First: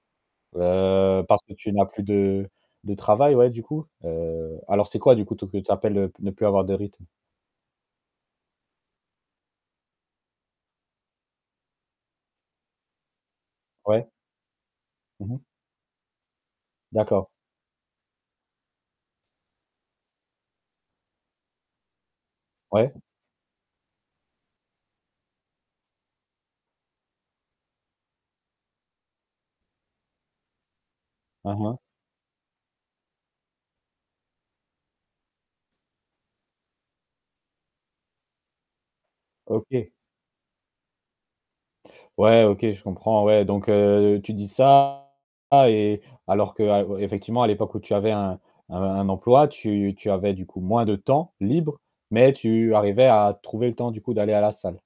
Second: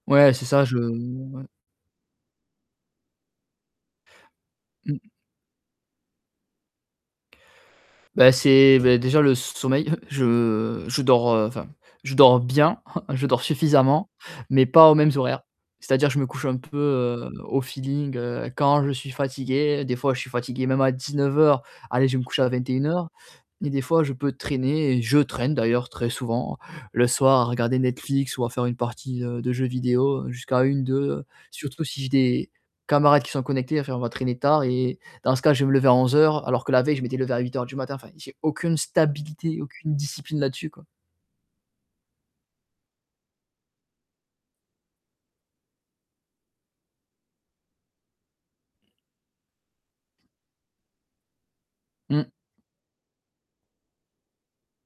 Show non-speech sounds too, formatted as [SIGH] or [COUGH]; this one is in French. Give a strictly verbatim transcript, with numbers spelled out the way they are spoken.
Ouais, c'est ça je le Heu, parce ouais. que tu n'as plus de de travail, ouais, du coup? Heu, alors c'est Mmh. quoi, du coup, t que tu appelles, heu, «ne plus avoir de rythme»? Beh, c'est vé déjà le sommeil, [CHUCKLES] je je dors, heu, enfin, je dors bien, [CHUCKLES] je dors suffisamment, Ouais. mais pas aux mêmes Mmh mh. horaires. C'est à dire, je me couche un peu, D'accord. heu, au feeling, heu, quand je suis fatigué. Des fois je suis fatigué même à dix-neuf heures, allez, je vais me coucher à vingt-et-une Ouais. heures. Et des fois je peux traîner et je traîne d'ailleurs, très souvent le soir, à regarder Netflix ou à faire une partie, heu, de jeux vidéo, heu, jusqu'à une, deux, Aha. surtout si j'ai des camarades qui sont connectés. Enfin, on va traîner tard et dans ce cas je vais me lever à onze heures alors que la veille je m'étais levé à huit heures du matin, enfin j'ai aucune stabilité, OK. aucune discipline là-dessus quoi. Ouais OK, je comprends, ouais. Donc, heu, tu dis ça et alors que ah ouais, effectivement à l'époque où tu avais un un un emploi, tu tu avais, du coup, moins de temps libre, mais Mmh. tu arrivais à trouver le temps du coup d'aller à la salle.